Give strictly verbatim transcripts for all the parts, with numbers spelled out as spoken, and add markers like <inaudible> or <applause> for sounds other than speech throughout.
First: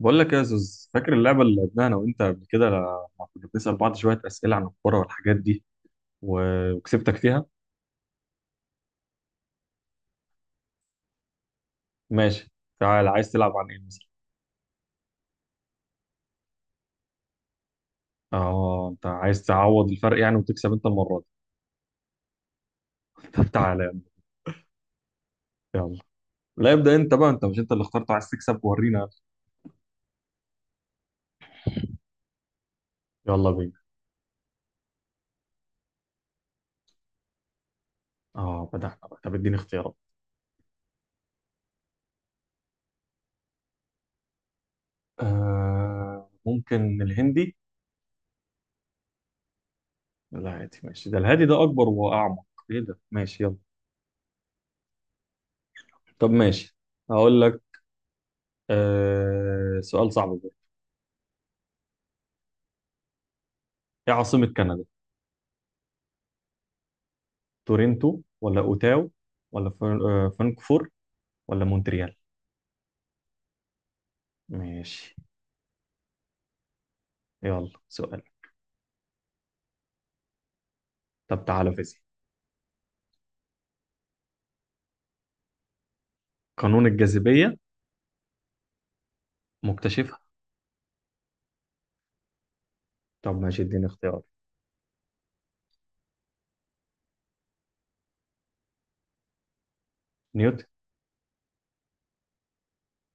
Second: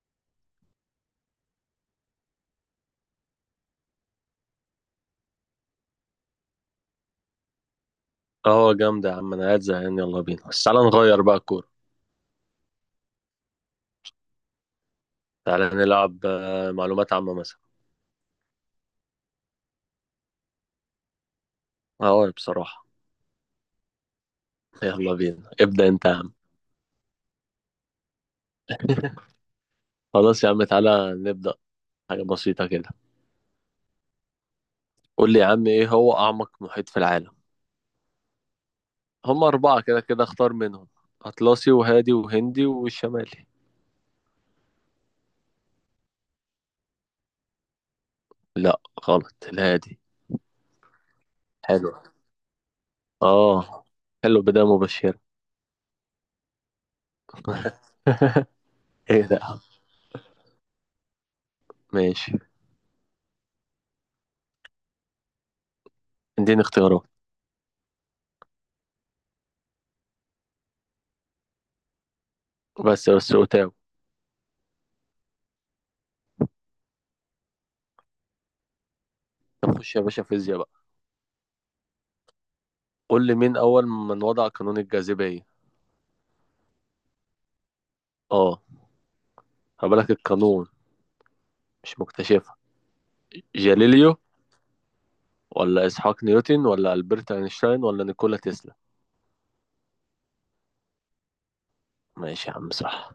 بقول لك يا زوز، فاكر اللعبة اللي لعبناها أنا وأنت قبل كده لما كنا بنسأل بعض شوية أسئلة عن الكورة والحاجات دي و- وكسبتك فيها؟ اه جامدة يا عم، انا قاعد زهقان. يلا بينا، بس تعالى نغير بقى الكورة. ماشي. تعال، عايز تلعب عن إيه مثلا؟ تعالى نلعب آه، معلومات عامة مثلا. آه، أنت عايز تعوض الفرق يعني وتكسب أنت المرة دي. اه بصراحة. <laughs> طب تعالى يلا بينا، يا ابدأ عم. يلا. انت يا عم. لا، ابدأ أنت بقى أنت. مش أنت اللي اخترت؟ عايز تكسب، ورينا. <laughs> خلاص يا عم، تعالى نبدأ. حاجة بسيطة كده. يلا بينا. قول لي يا عم، ايه هو أعمق محيط في العالم؟ آه، بدأنا بقى. طب هم اديني أربعة اختيارات. كده كده، اختار منهم: أطلسي وهادي وهندي والشمالي. آه، ممكن الهندي؟ لا، غلط، الهادي. لا عادي، ماشي. ده الهادي، ده أكبر حلو. وأعمق. إيه ده؟ ماشي، يلا. اه، حلو، بداية مبشرة. طب ماشي، هقول لك. <laughs> ايه ده يا عم؟ آه، سؤال صعب بقى. ماشي، ايه عاصمة كندا؟ اديني اختيارات. تورنتو ولا اوتاو ولا فر- آه، فرانكفور ولا مونتريال. بس بس، وتاو. ماشي، يلا سؤال. طب خش يا باشا فيزياء بقى. طب تعالى، فيزياء. قول لي مين أول من وضع قانون الجاذبية؟ قانون الجاذبية. اه، هبالك مكتشفها. القانون، مش مكتشفها. طب ماشي، اديني جاليليو، اختيار. ولا إسحاق نيوتن، ولا ألبرت أينشتاين، ولا نيكولا تسلا؟ نيوتن. ماشي يا عم، صح.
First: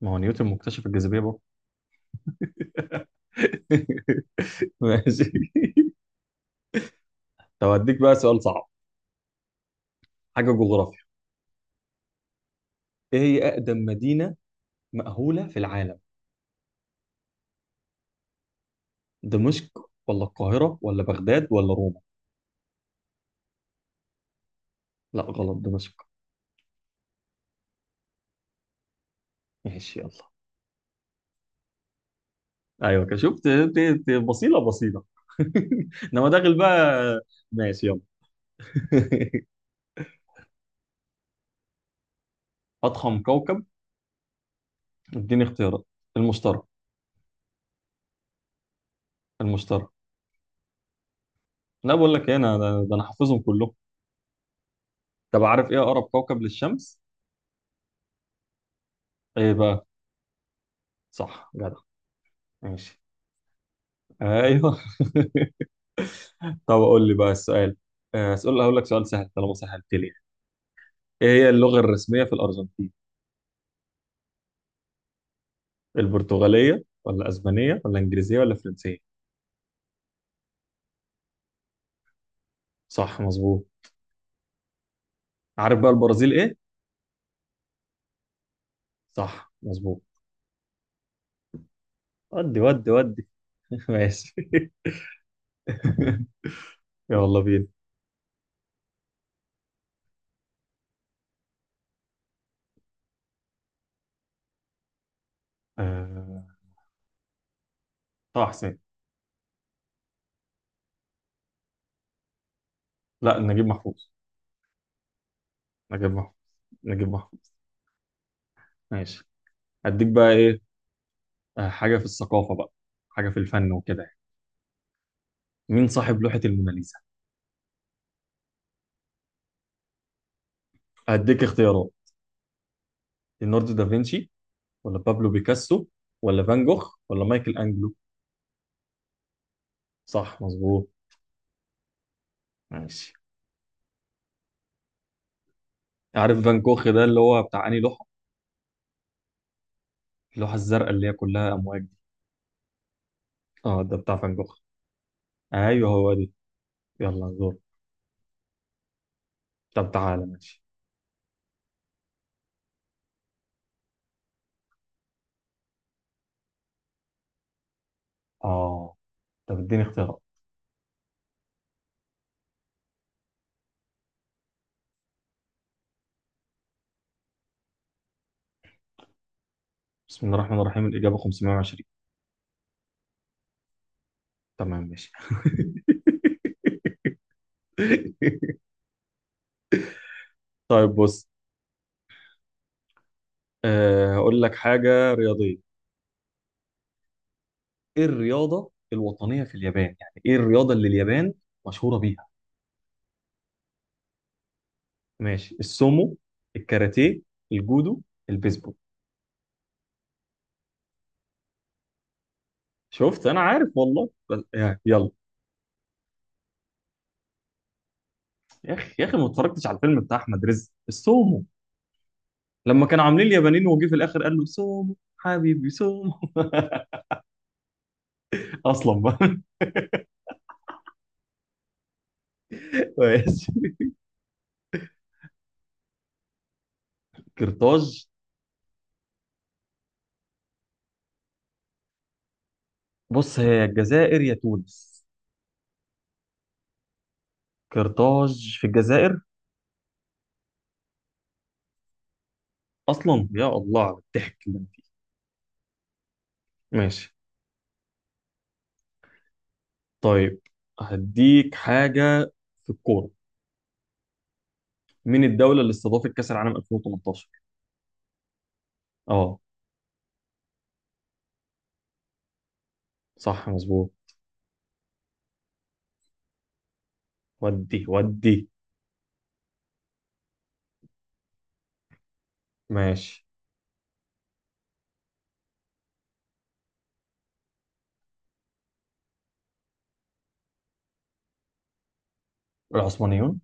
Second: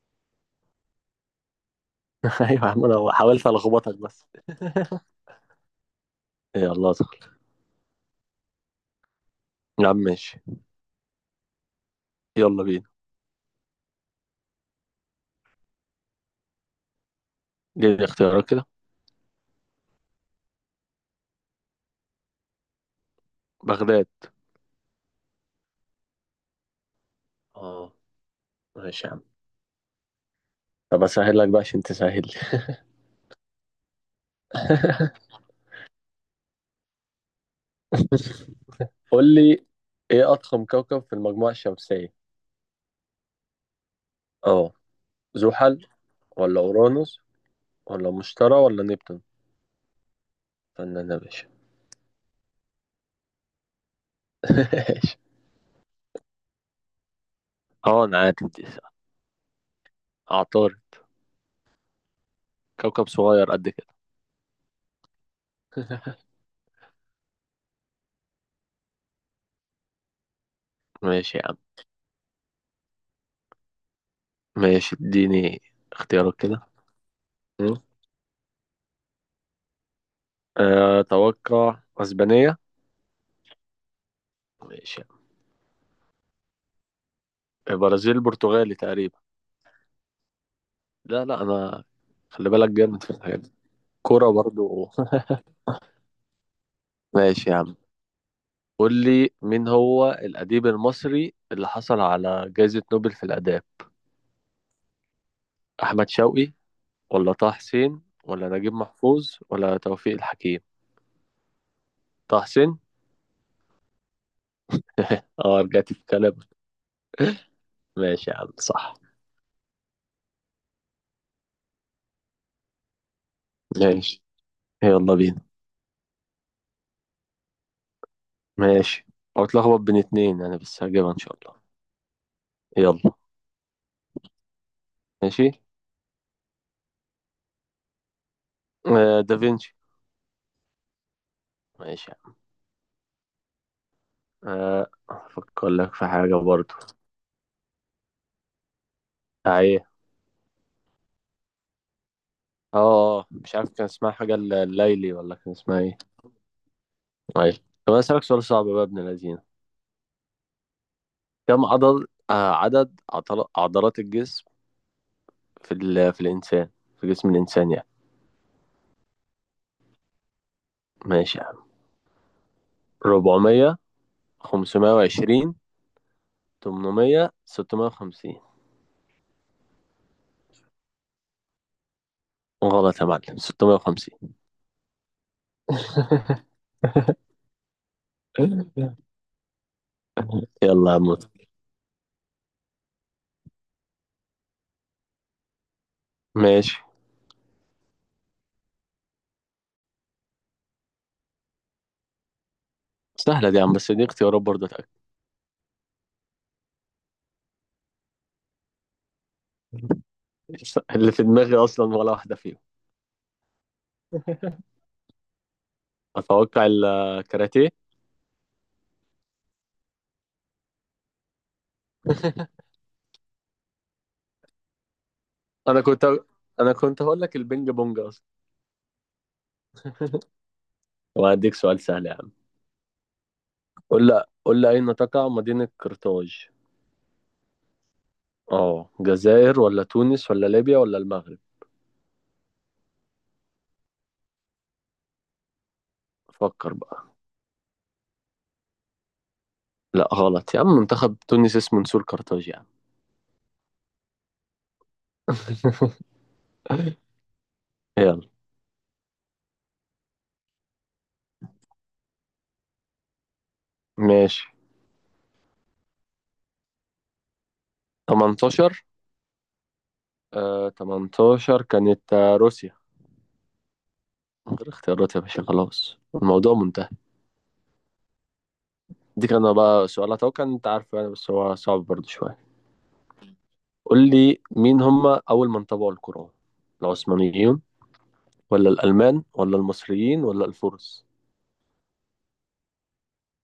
ما هو نيوتن مكتشف الجاذبية برضه. <laughs> أيوة يا عم، أنا حاولت ألخبطك بس. <laughs> ماشي. <laughs> يلا ادخل طب اديك بقى سؤال صعب، يا عم. ماشي، حاجة جغرافيا. يلا بينا. ايه هي اقدم مدينة مأهولة في العالم؟ دي الاختيارات كده. دمشق ولا القاهرة ولا بغداد ولا روما؟ بغداد. لا غلط، دمشق. اه، ماشي يا عم. ماشي، يلا. طب اسهل لك بقى عشان تسهل لي. ايوه كده، شفت؟ ت- ت- بصيله بصيله. <laughs> <laughs> انما داخل بقى. ماشي، يلا. قول <laughs> لي، ايه اضخم كوكب في المجموعة الشمسية؟ اضخم كوكب. اه، اديني زحل اختيارات. ولا المشتري. اورانوس ولا مشتري ولا نبتون؟ المشتري. فنان يا باشا. لا بقول لك ايه، انا ده انا حافظهم كلهم. <laughs> ماشي. طب عارف ايه اقرب كوكب للشمس؟ اه، انا عارف دي. ايه بقى؟ عطار. صح، جدع. ماشي. كوكب صغير قد كده. ايوه. <laughs> <laughs> طب اقول لي بقى السؤال. آه، اسال، هقول لك سؤال سهل طالما سهلت لي. ايه ماشي يا هي عم. اللغه الرسميه في الارجنتين؟ ماشي، اديني اختيارات كده. البرتغاليه ولا م? اسبانيه ولا انجليزيه ولا فرنسيه؟ آه، اتوقع اسبانية. صح مظبوط. ماشي يا عم. عارف بقى البرازيل ايه؟ البرازيل برتغالي تقريبا. صح مظبوط. لا لا انا خلي ودي بالك ودي جامد في ودي. الحاجات دي. <laughs> كورة ماشي. برضو. <laughs> <laughs> يلا ماشي يا بينا. عم. قول لي مين هو الأديب المصري اللي حصل على جائزة نوبل في الآداب؟ أحمد شوقي، آه... ولا طه حسين، طه ولا نجيب حسين. محفوظ، ولا توفيق الحكيم؟ طه حسين. لا، نجيب محفوظ. اه، رجعت نجيب محفوظ. الكلب. نجيب محفوظ. ماشي يا عم، صح. ماشي. هديك بقى ايه. آه، حاجة في الثقافة بقى، حاجة في الفن وكده يعني. ماشي، يلا بينا. مين صاحب لوحة الموناليزا؟ ماشي، او اتلخبط بين اتنين انا، بس هجيبها ان شاء هديك الله. اختيارات. يلا. ليوناردو دافنشي ولا بابلو ماشي، بيكاسو ولا فان جوخ ولا مايكل انجلو؟ آه دافنشي. صح مظبوط. ماشي يا ماشي. عم. آه افكر لك في حاجة عارف فان برضو. جوخ ده اللي هو بتاع انهي لوحة؟ آه، ايه؟ اللوحة الزرقاء اللي هي كلها امواج دي. اه، آه، مش عارف اه، كان ده اسمها بتاع حاجة فان الل- جوخ. الليلي، ولا كان اسمها ايوه ايه. هو دي. يلا ايوه، دور. طب انا اسألك سؤال صعب بقى يا ابن الذين. طب تعالى ماشي. كم عضل، آه عدد عضل- عضلات الجسم في ال... في الانسان، في جسم الانسان يعني. اه. طب اديني اختيارات. ماشي يا عم: أربعمية، خمسمائة وعشرين، تمنمية، ستمية وخمسين. بسم الله الرحمن الرحيم، الإجابة خمسمية وعشرين. غلط يا معلم، ستمية وخمسين. تمام، ماشي. <laughs> <laughs> يلا طيب يا عم، بص. متعة. آه، هقول لك حاجة رياضية. ماشي. ايه الرياضة الوطنية في اليابان؟ يعني ايه الرياضة اللي اليابان مشهورة بيها؟ سهلة دي يا عم، بس دي اختيارات برضه، اتأكد. ماشي. السومو، الكاراتيه، الجودو، البيسبول. اللي في دماغي أصلا ولا واحدة فيهم. شفت، انا عارف والله، بس يعني يلا. أتوقع الكاراتيه. يا اخي يا اخي، ما اتفرجتش على الفيلم بتاع احمد رزق السومو؟ لما كانوا عاملين اليابانيين وجي في الاخر قال له سومو حبيبي أنا كنت سومو. أنا كنت هقول لك البينج بونج أصلا. <laughs> اصلا بقى. وهديك سؤال سهل يا عم. ماشي. قول لي قول لي، أين تقع مدينة قرطاج؟ قرطاج. أه، جزائر ولا تونس ولا ليبيا ولا المغرب؟ بص، هي يا الجزائر يا تونس. فكر بقى. قرطاج في الجزائر. لا، غلط يا عم، منتخب تونس اسمه نسور قرطاج يا عم. اصلا يا الله على الضحك اللي أنا فيه. <laughs> ماشي. يلا. طيب هديك حاجه في الكوره. ماشي. مين الدوله اللي استضافت كاس العالم ألفين وتمنتاشر؟ تمنتاشر. اه، آه، تمنتاشر كانت، آه، روسيا. صح مظبوط. من غير اختيارات يا باشا، خلاص الموضوع منتهي. ودي ودي. دي كان بقى سؤال اتوقع ان انت عارفه يعني، بس هو صعب برضه شويه. ماشي. قول لي، مين هم اول من طبعوا القرآن؟ العثمانيين، ولا الالمان، ولا المصريين، ولا الفرس؟ العثمانيون.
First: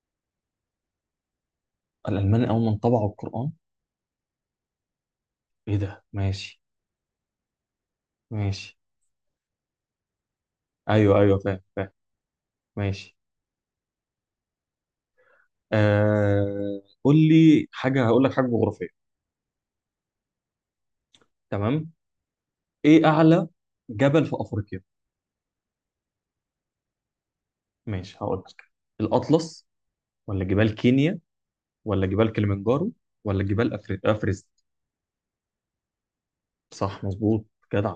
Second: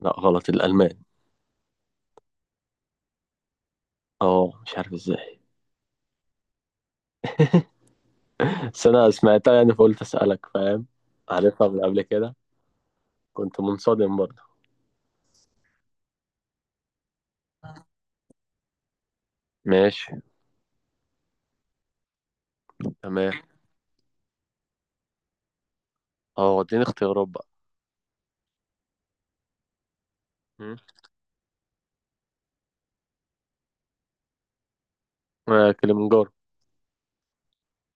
لا، غلط، الالمان. الالمان اول من طبعوا القران. اه، مش عارف ازاي. ايه ده؟ ماشي. ماشي. بس انا سمعتها يعني فقلت اسالك، فاهم؟ ايوه ايوه، فاهم عارفها من فاهم. قبل كده. ماشي. كنت منصدم برضه. آه... قول لي حاجه. هقول لك حاجه جغرافيه. ماشي. تمام. ايه تمام. اعلى جبل في افريقيا؟ اه، اديني اختيارات بقى. ماشي، هقول لك. الأطلس، ولا جبال م? كينيا، ولا جبال كليمنجارو، ولا جبال أفر... أفرست؟ آه، كليمنجارو. صح مظبوط، جدع.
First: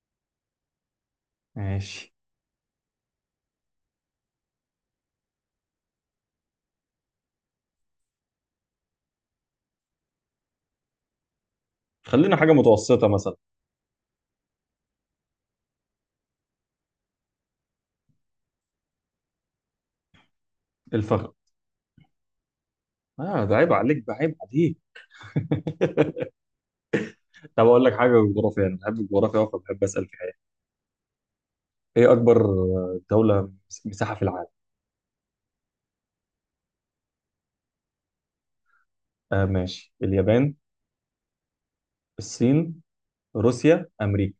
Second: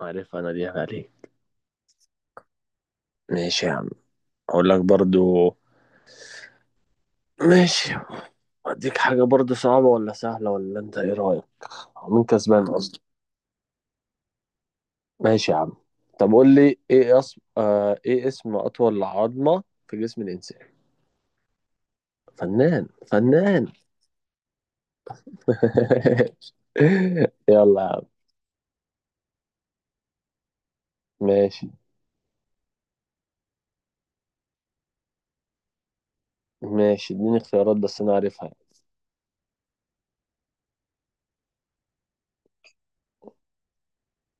عارفها انا، دي عليك. ماشي. ماشي يا عم. اقول لك برضو. ماشي. اديك حاجة برضو، صعبة ولا سهلة، ولا انت ايه رأيك؟ مين خلينا حاجة كسبان اصلا؟ متوسطة مثلا. ماشي يا عم. طب قول لي، ايه اسم، آه ايه اسم اطول عظمة في جسم الانسان؟ الفخذ. فنان اه، ده فنان. عيب عليك، ده عيب عليك. <laughs> <laughs> طب يلا أقول يا لك عم. حاجة جغرافية. أنا بحب الجغرافيا أوي فبحب أسأل فيها يعني. ماشي. إيه أكبر آه، دولة مس- مساحة في العالم؟ ماشي، اديني اختيارات، بس انا عارفها. آه ماشي. اليابان، الصين، روسيا، أمريكا.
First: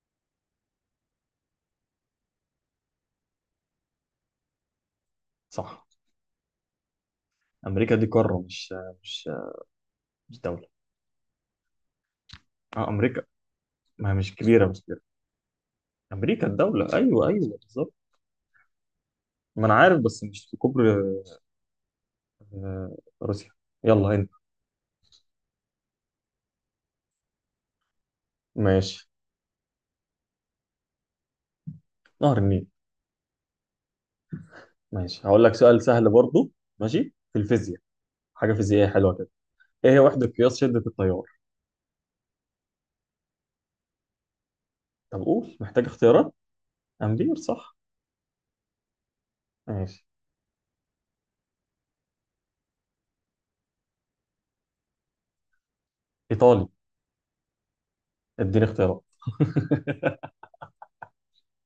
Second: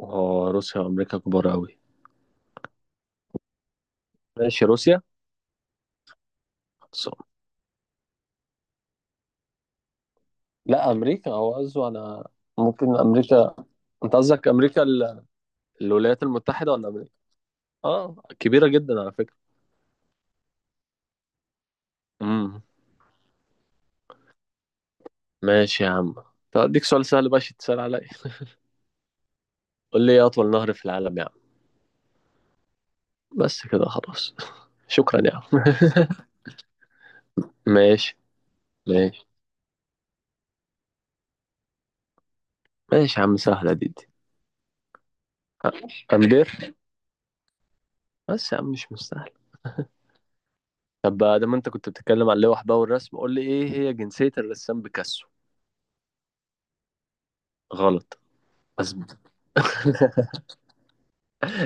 اه، روسيا وامريكا كبار قوي. ماشي، روسيا. صح. صح. أمريكا دي قارة، مش آه، مش آه، مش دولة. لا، امريكا هو قصده. انا اه، ممكن أمريكا. امريكا. ما انت هي مش قصدك كبيرة مش امريكا كبيرة. ال- الولايات أمريكا المتحدة الدولة. ولا؟ أيوه أيوه، بالظبط. اه، كبيرة جدا على فكرة. ما انا عارف، بس مش في كوبري. امم آه، روسيا. يلا انت. ماشي يا عم. طب اديك سؤال سهل بقى عشان تسأل عليا. ماشي. قول لي، ايه اطول نهر في العالم يا عم؟ نهر النيل. بس كده خلاص. <laughs> شكرا ماشي، يا هقول لك عم. سؤال سهل برضه، ماشي في <laughs> الفيزياء. ماشي. حاجه فيزيائيه حلوه ماشي. كده. ايه هي وحده قياس شده التيار؟ ماشي يا عم، سهلة دي دي. طب قول، محتاج اختيارات. أمبير. امبير، صح. بس يا عم مش مستاهل. ماشي. طب بقى، دام انت كنت بتتكلم عن اللوح بقى والرسم، قول لي ايه هي جنسية الرسام بيكاسو؟ ايطالي. غلط. اديني بس. اختيارات. <laughs> <laughs>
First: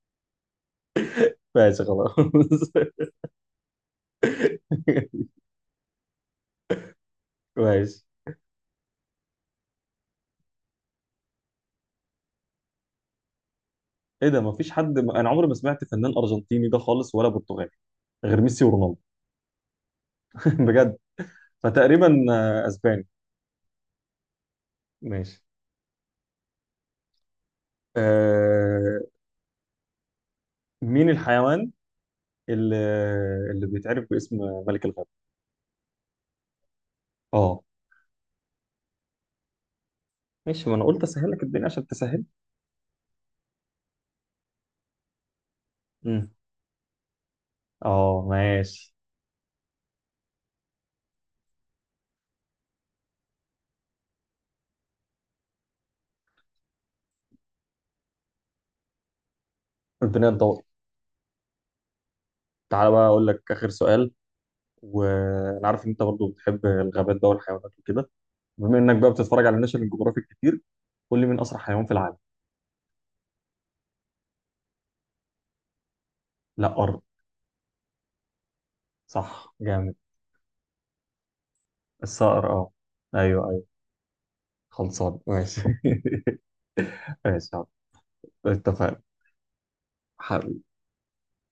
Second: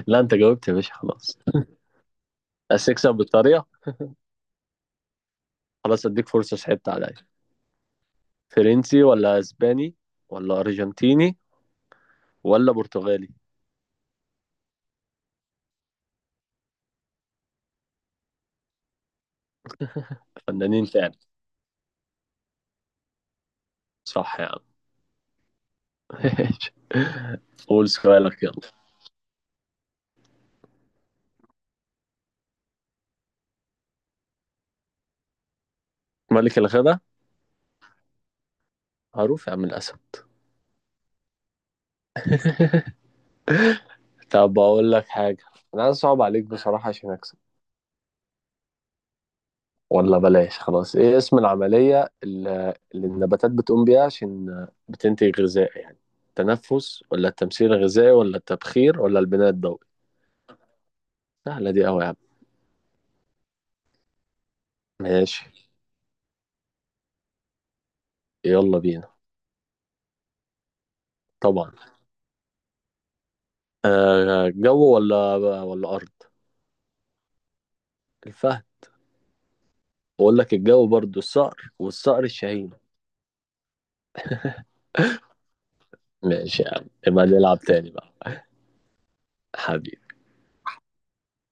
لا، انت جاوبت يا باشا خلاص. ماشي خلاص. بس <laughs> اكسب بالطريقة. خلاص، اديك فرصة، صعبت عليا. ماشي. فرنسي، ولا اسباني، ولا ارجنتيني، ولا برتغالي؟ ايه ده، مفيش حد؟ انا عمري ما سمعت فنان ارجنتيني ده خالص ولا برتغالي غير ميسي ورونالدو. <laughs> فنانين بجد. فعلا. فتقريبا آه، اسباني. صح يا عم. ماشي. <laughs> ماشي. قول سؤالك يلا. آه... مين الحيوان اللي اللي بيتعرف باسم ملك الغابة؟ ملك الغدا. اه معروف يا عم، الأسد. ماشي، ما انا قلت اسهل لك الدنيا عشان تسهل. طب أقول لك حاجة، أنا عايز أصعب امم. عليك بصراحة عشان أكسب. اه ماشي. ولا بلاش، خلاص. إيه اسم العملية اللي اللي النباتات بتقوم بيها عشان بتنتج غذاء يعني؟ التنفس، ولا التمثيل الغذائي، ولا التبخير، ولا البناء الضوئي؟ الدنيا تدور. سهلة دي أوي يا عم. تعالى بقى اقول لك اخر سؤال. ماشي، وانا عارف ان انت برضو بتحب الغابات بقى والحيوانات وكده. بما يلا انك بينا. بقى بتتفرج على ناشونال جيوغرافيك كتير، قول لي مين اسرع طبعا. حيوان في العالم؟ آه، جو ولا، ولا أرض؟ لا، ارض. الفهد. صح، جامد. بقول لك، الجو برضو الصقر، والصقر الصقر، الشاهين. اه. ايوه ايوه، خلصان. ماشي. ماشي يا عم، <laughs> نبقى ماشي نلعب يا عم. تاني بقى. اتفقنا. حبيبي.